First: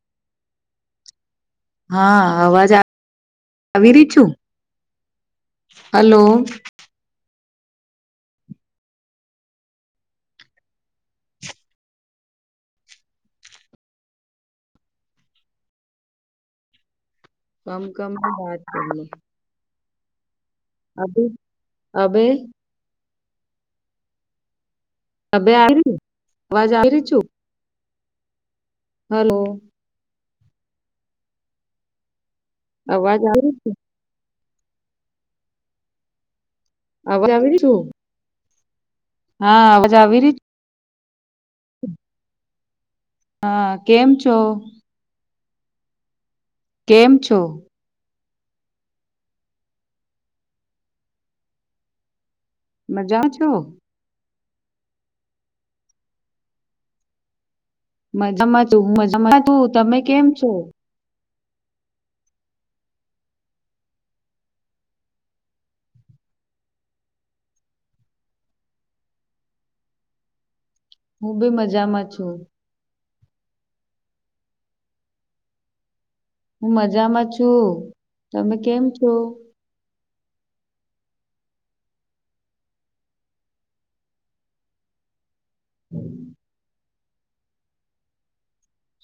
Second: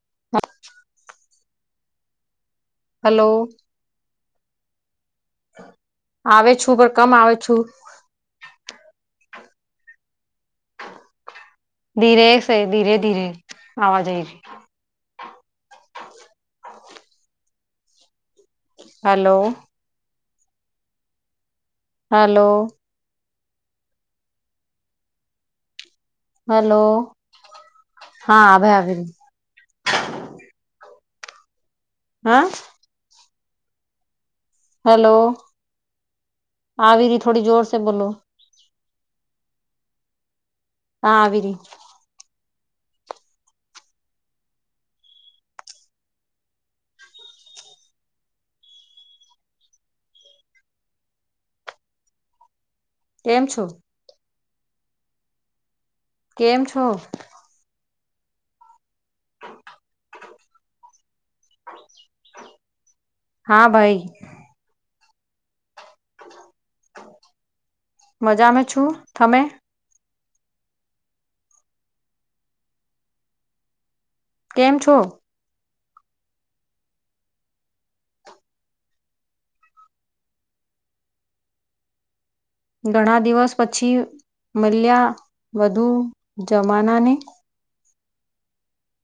[inaudible] હા અવાજ આવે હલો. નવરી છું. હલો આવે છું પણ કમ આવે છું. ધીરે છે ધીરે ધીરે આવાજ આવી છે. કમ કમની બાત હલો હા બેન હલો અબે આવેરી ને? હેલો હા હવે આવેરી. હલો હા અવાજ આવે છે? હલો આવેરી અવાજ થોડી આવી રહી જોર છું સે બોલો. હા અવાજ આવી રહી? હા આવીરી. હા કેમ છો? કેમ છો? મજામાં છો? કેમ છો? મજામાં તું મજામાં તું તમે કેમ છો? હા ભાઈ મજામે છું. તમે? હું બી મજામાં છું. કેમ છો? હું મજામાં છું. તમે કેમ છો? ઘણા દિવસ પછી મલ્યા વધુ જમાના ને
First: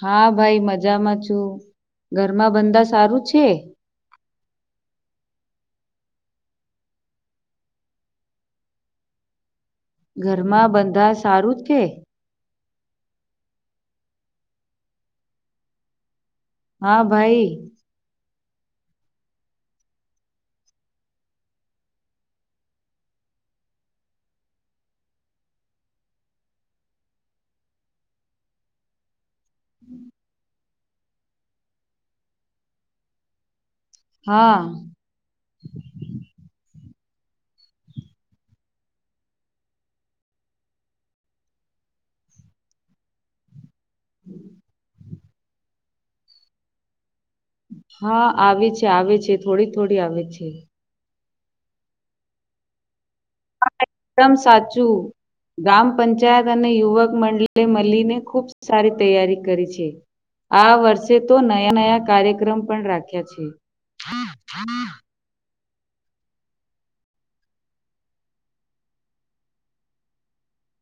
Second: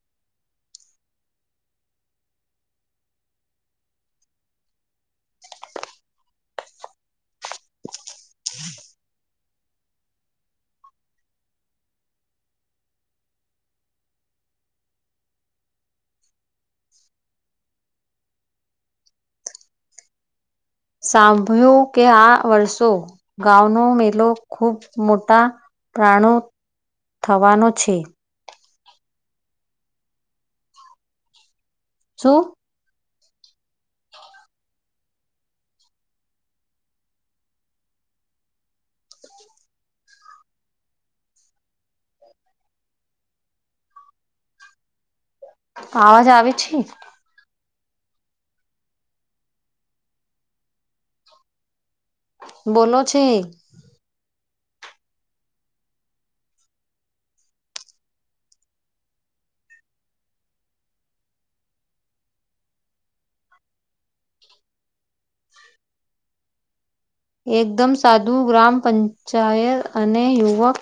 હા ભાઈ મજામાં છું. ઘરમાં બંધા સારું છે? ઘરમાં બંધા સારું જ કે? હા ભાઈ સાંભળ્યું કે આ વર્ષો ગાવનો મેલો ખૂબ મોટા પ્રાણો થવાનો છે. હમ શું? હા હમ આવાજ આવે છે? હા આવે છે, આવે છે થોડી થોડી આવે છે. બોલો છે. આ એકદમ સાચું. ગ્રામ પંચાયત અને યુવક મંડલી એ મલીને ખૂબ સારી તૈયારી કરી છે. આ વર્ષે તો નયા નયા કાર્યક્રમ પણ રાખ્યા છે. એકદમ સાદું ગ્રામ પંચાયત અને યુવક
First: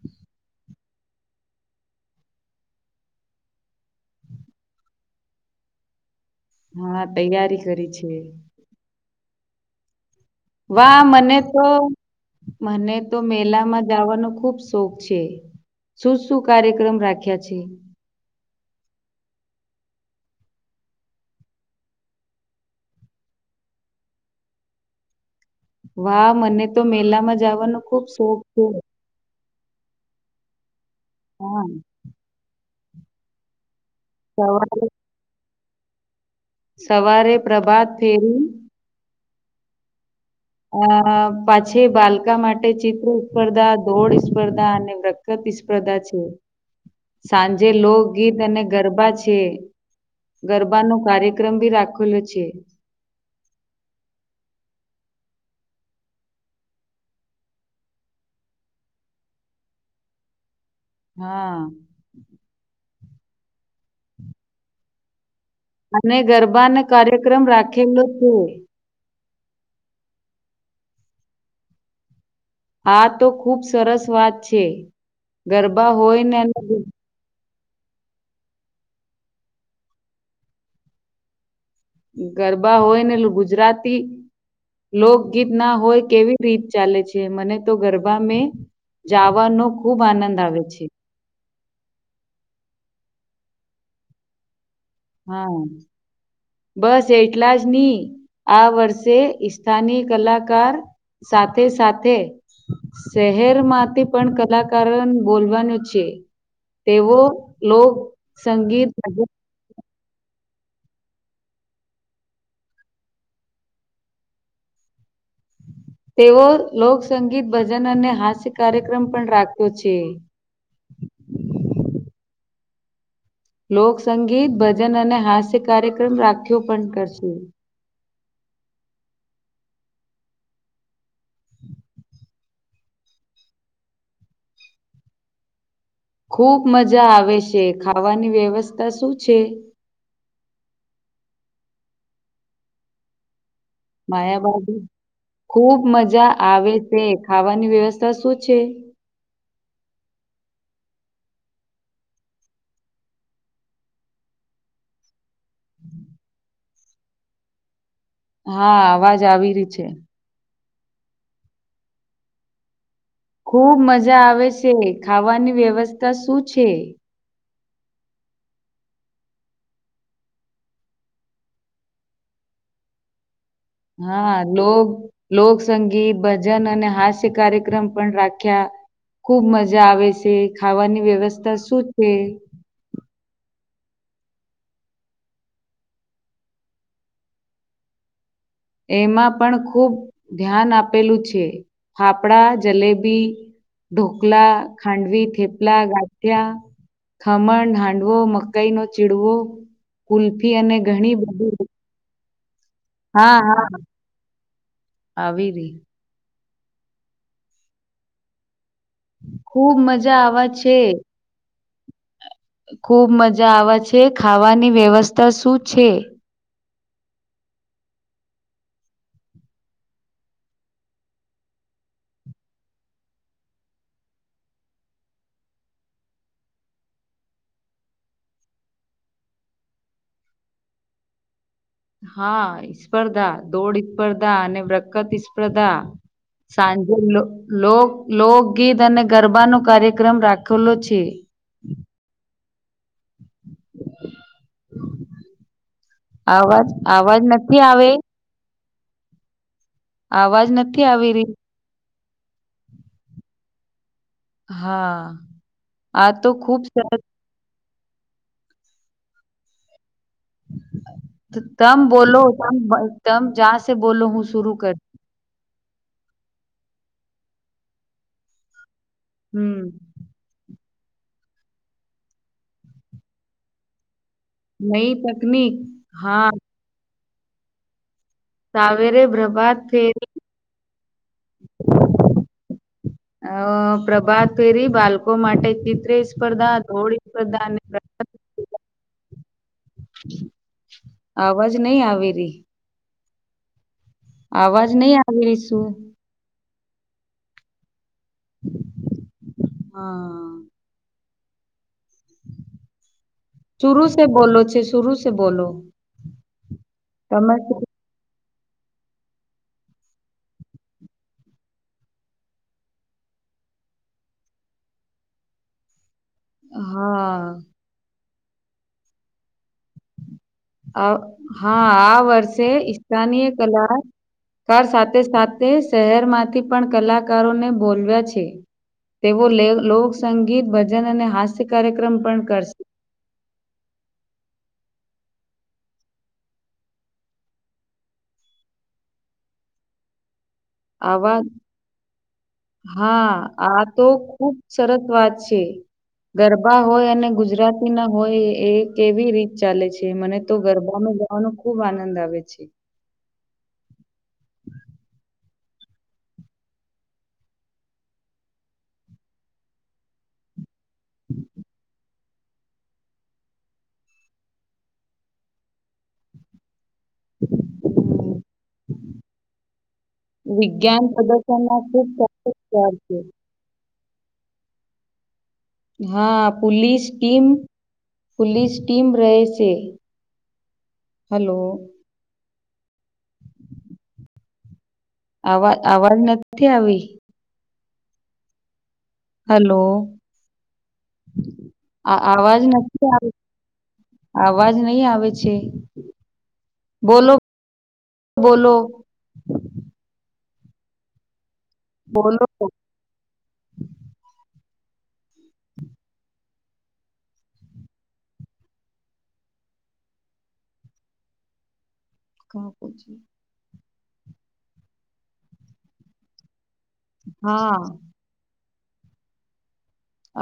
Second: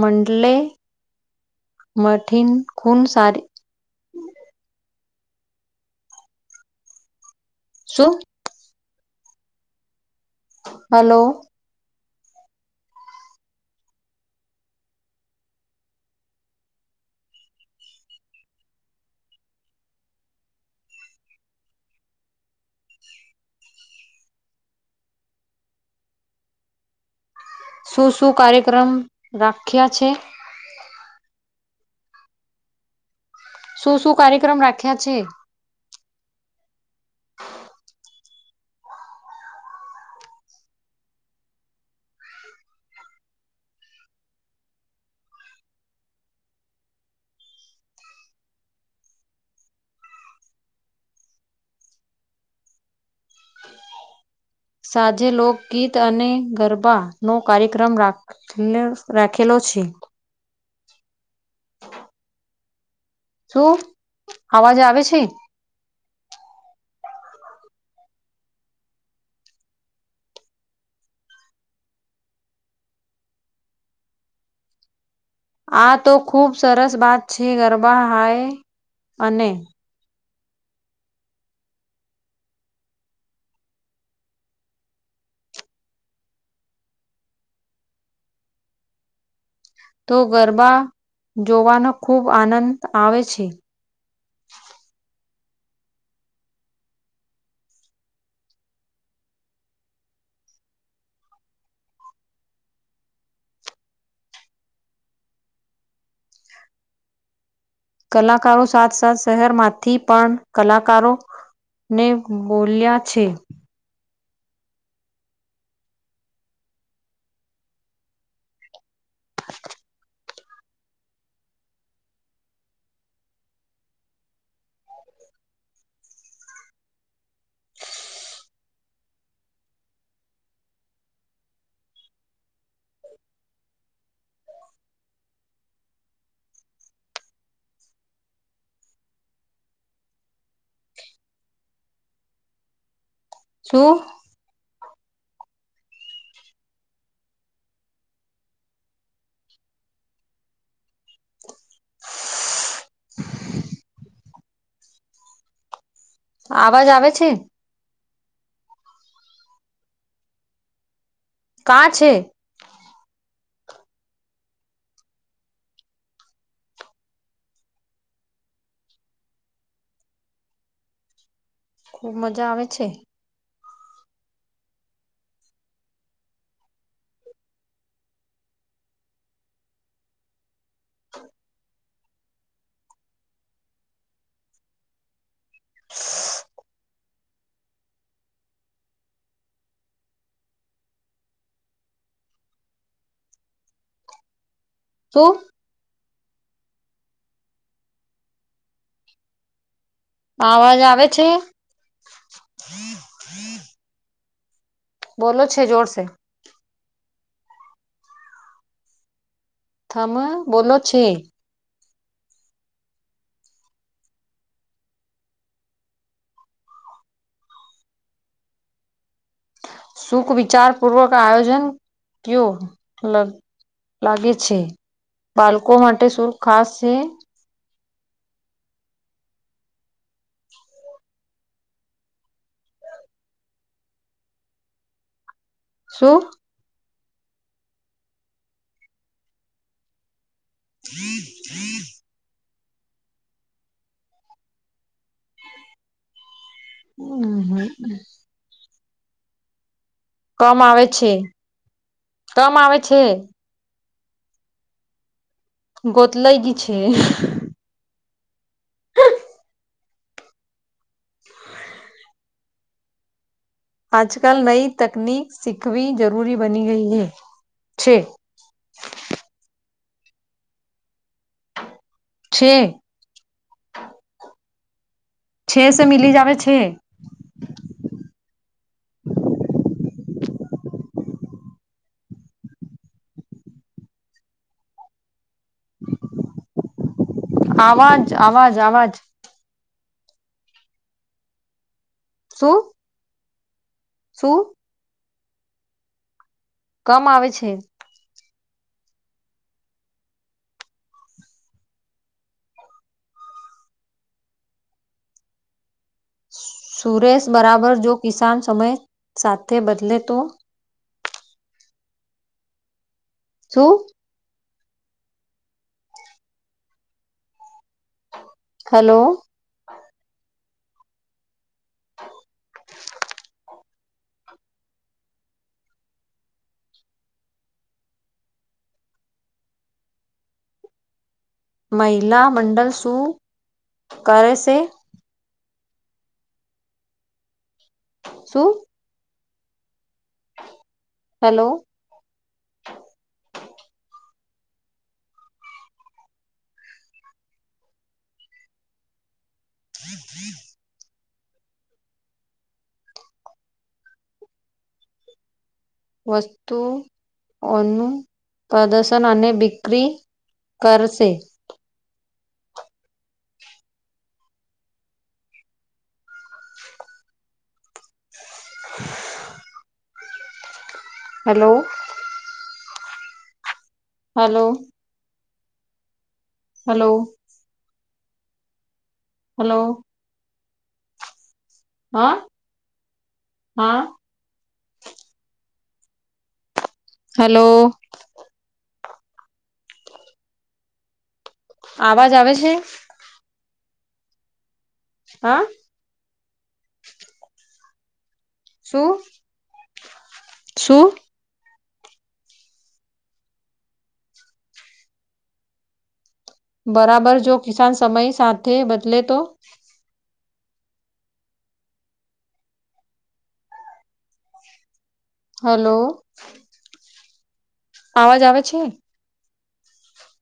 માંડલે મઠીન ખૂન સારી હા તૈયારી કરી છે. શું વાહ! હલો મને તો મને તો મેલામાં જાવાનો ખુબ શોખ છે. શું શું કાર્યક્રમ રાખ્યા છે? વાહ! મને તો મેલામાં જ શું શું કાર્યક્રમ રાખ્યા છે? હહ શું શું કાર્યક્રમ સવારે રાખ્યા છે? સવારે પ્રભાત ફેરી. અ પાછી બાલકા માટે ચિત્ર સ્પર્ધા, દોડ સ્પર્ધા અને વ પ્રતિસ્પર્ધા છે. સાંજે લોકગીત અને ગરબા છે. ગરબાનોો કાર્યક્રમ ભી રાખેલો છે. સાંજે લોકગીત અને ગરબા નો કાર્યક્રમ રાખ રાખેલો છે. હા શું અવાજ આવે છે. અને ગરબાને કાર્યક્રમ રાખેલો છે. હા તો ખુબ સરસ વાત છે. ગરબા આ તો હોય ને ખુબ અને ગુ સરસ વાત છે ગરબા હાય અને ગરબા હોય ને એ ગુજરાતી. લોકગીત ના હોય કેવી રીત ચાલે છે મને તો ગરબા મે જાવરનું. તો ગરબા જોવાનો ખુબ આનંદ આવે છે. હા. બસ એટલા જ નહી આ વર્ષે સ્થાની કલાકાર સાથે સાથે. શહેર માંથી પણ કલાકારો બોલવાનું છે. તેવો. કલાકારો સાથસાથ શહેરમાંથી પણ. કલાકારો ને બોલ્યા છે. તેઓ લોકસંગીત ભજન અને હાસ્ય કાર્યક્રમ પણ રાખ્યો છે. લોકસંગીત ભજન અને હાસ્ય કાર્યક્રમ રાખ્યો પણ કરશે. ખૂબ મજા આવે છે, ખાવાની વેવસ્થા શું છે? શું? માયા બા ખૂબ મજા આવે છે, ખાવાની વેવસ્થા શું છે? [inaudible] આવાજ આવે છે? હા, આવાજ આવી રયો છે. કા છે? ખૂબ મજા આવે છે, ખાવાની વેવસ્થા શું છે? ખૂબ મજા આવે છે. હા, લોગ લોકસંગીત ભજન અને હાસ્ય કાર્યક્રમ પણ રાખ્યા. ખૂબ મજા આવે છે, ખાવાની વેવસ્થા શું છે? એમાં પણ ખૂબ ધ્યાન આપેલું છે. ફાફડા, જલેબી ઢોકલા, ખાંડવી, શું થેપ લા, ગાંઠિયા, ખંમણ, હાંડવો, મકાઈનો ચીડવો, કુલ્ફી અને ઘણી બધી, હ, [inaudible] હા, હા, બોલો આવી છે, રહી જોર શે ખૂબ થમ મજા આવા બોલો છે. ખૂબ મજા આવે છે, ખાવાની વેવસ્થા શું છે? સુખ વિચાર પૂર્વક આયોજન કીયો લક લાગે છે, બાલકો માટે શું ખાસ શે? હા, સ્પર્ધા દોડ સ્પર્ધા અને વ્રકતી સ્પ્રધા શું? સાંજે લો લોક લોકગીત અને ગરબાનું કાર્યક્રમ રાખે. [inaudible] આવાજ આવાજ નથી આવે. આવાજ કમ નથી આવે આવી છે રહી. કમ આવે છે હા, આ તો ગોતલાઈ ગઈ ખૂબ છે સરસ તમ બોલો તમ તમ જાચ આજકાલ નઈ તકનીક શીખવી જરૂરી બની ગઈ હૈ છે. હમ, છે. નઈ તકનીક, છે સે મિલી જ હા, આવે છે સાવેરે પ્રભાત ફેરી અ પ્રભાત ફેરી બાલકો માટે ચિત્રી સ્પર્ધા, દોળી સ્પર્ધા ને આવાજ આવાજ આવાજ [unintelligible] અવાજ નઈ આવી રી શું? શું અવાજ નઈ આવી રી શું? કમ આવે છે. હા સુરૂ શે બોલો છે, શુરૂ શે બોલો સુરેશ તમે બરાબર, જો કિસાન સમેય સાથે બદલે તો શું? હમ, હલો! અ હા, આ વર્ષે ઈસ્થાનીય કલા કાર સાથે સાથે શહેરમાંથી પણ કલાકારોને બોલવ્યા છે. તેઓ લે લોકસંગીત ભજન અને હાસ્ય કાર્યક્રમ પણ મહિલા કરશે મંડલ શું કરે છે? શું? આવા હેલો હા, આ તો ખુબ સરસ વાત છે ગરબા હોય અને ગુજરાતી ના હોય એ કેવી રીતે ચાલે છે, મને તો ગરબામાં જવાનો ખુબ આનંદ આવે છે. વસ્તુઓનું પ્રદર્શન અને બિકરી કરશે. [inaudible] [inaudible] વિજ્ઞાન હેલો પ્રદર્શનમાં ખુબ [unintelligible] છે. હલો. હા, પુલીસ હલો પોલીસ ટીમ રહે છે. Hello hello. હા, હા. અવાજ અવાજ નથી આવે. હલો. હલો, અવ આવે અવાજ છે નથી આવે. અવાજ નહી આવે છે, હા બોલો બોલો. [unintelligible] શું? બોલો? બરાબર જો કિસાન સમય સાથે બદલે તો કા પછી હલો. હા. અવાજ આવે છે?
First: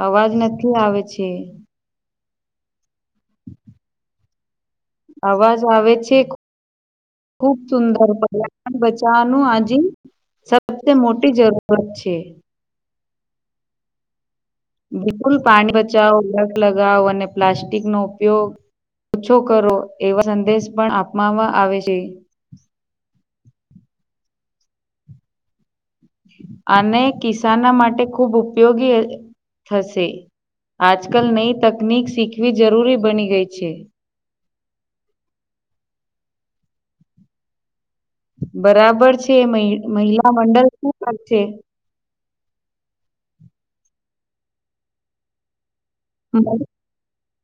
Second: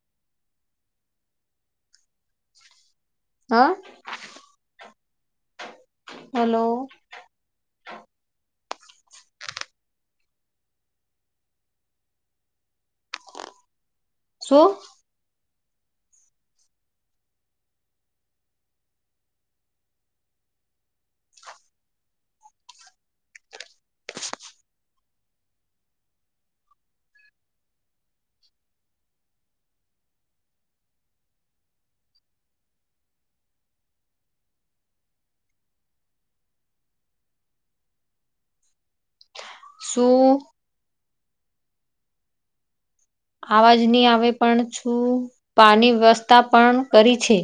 અવાજ નથી આવે છે. હા. અવાજ આવે છે? હેલો. ખુબ સુંદર પર્યાવરણ બચાવાનું [unintelligible] સબથી મોટી જરૂરત છે. શું? બિલકુલ પાણી બચાવો લગ લગાવ અને પ્લાસ્ટિકનો ઉપયોગ ઓછો કરવો એવા સંદેશ પણ આપવામાં આવે છે. અને કિસાન માટે ખૂબ ઉપયોગી થશે. આજકાલ નઈ તકનીક શીખવી જરૂરી બની ગઈ છે. બરાબર છે એ મહિલા શું મંડલ શું કરશે? અવાજ નહી આવે પણ શું પાણી વ્યવસ્થા પણ કરી છે.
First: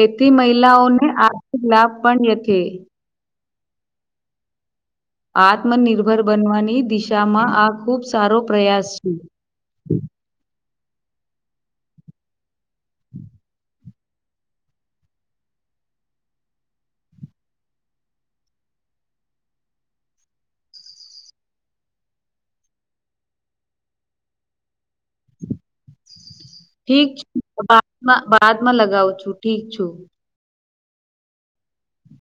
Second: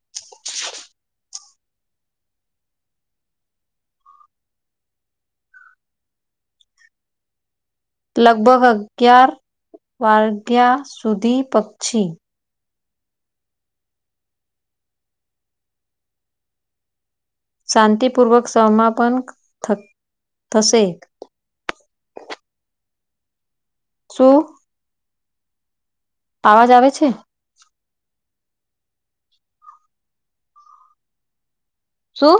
એથી મહિલાઓને આર્થિક લાભ પણ લેશે. આત્મનિર્ભર બનવાની દિશામાં આ ખુબ સારો પ્રયાસ છે. [unintelligible] ત્યાં સુધી પક્ષી [inaudible] શાંતિપૂર્વક સમાપન થા થશે. શું? અવાજ આવે છે ઠીક [unintelligible] માં લગાવું છું ઠીક છું. શું?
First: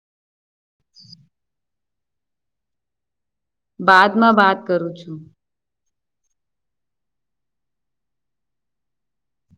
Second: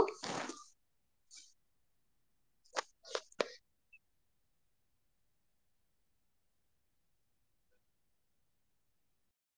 બાદમાં વાત કરું છું.